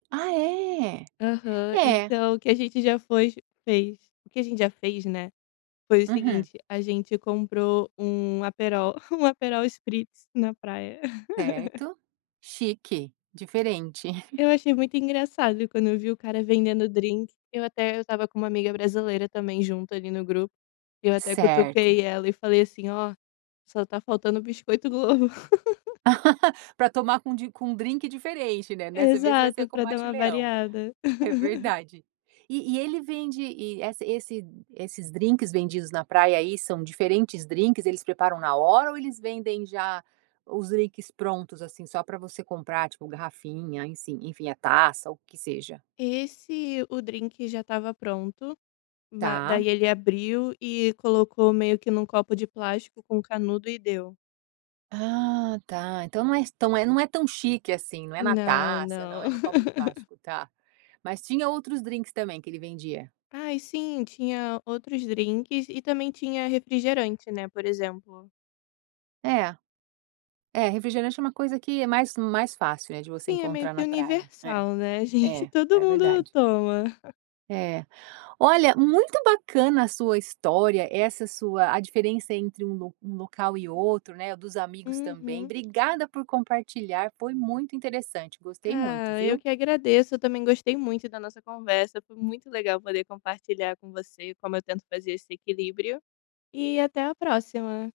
Ah, é? Aham. É Então o que a gente já fez- fez o que a gente já fez, né, foi o Uhum. seguinte: a gente comprou um Aperol, um Aperol Spritz na praia. Certo, chique, diferente. Eu achei muito engraçado quando eu vi o cara vendendo drinque, eu até eu estava com uma amiga brasileira também junto ali no grupo e eu até Certo. cutuquei ela e falei assim: "Ó, só está faltando biscoito Globo". Pra tomar com d com um drinque diferente, né, dessa vez vai ser Exato, com pra dar Matte uma Leão. variada. É verdade. E e ele vende e essa esse esses drinques vendidos na praia aí, são diferentes drinques? Eles preparam na hora ou eles vendem já os drinques prontos, assim, só para você comprar? Tipo, garrafinha, enfim-, enfim a taça o que seja? Esse o drinque já estava pronto, ma Tá. daí ele abriu e colocou meio que em um copo de plástico com canudo e deu. Ah, tá. Então não é então é não é tão chique, assim, não é na Não, taça, não não. é no copo de plástico, tá. Mas tinha outros drinques também, que ele vendia? Ai sim, tinha outros drinques e também tinha refrigerante, né, por exemplo É. É, refrigerante é uma coisa que é mais mais fácil, né, de você Sim, é meio encontrar que na praia. É, universal, né, gente, é, todo é mundo verdade. toma. É. Olha, muito bacana a sua história, essa sua a diferença entre um lo um local e outro, né, dos amigos também, Uhum. obrigada por compartilhar, foi muito interessante. Gostei muito, Ah, eu viu. que agradeço, eu também gostei muito da nossa conversa, foi muito legal poder compartilhar com você como eu tento fazer esse equilíbrio. E até a próxima.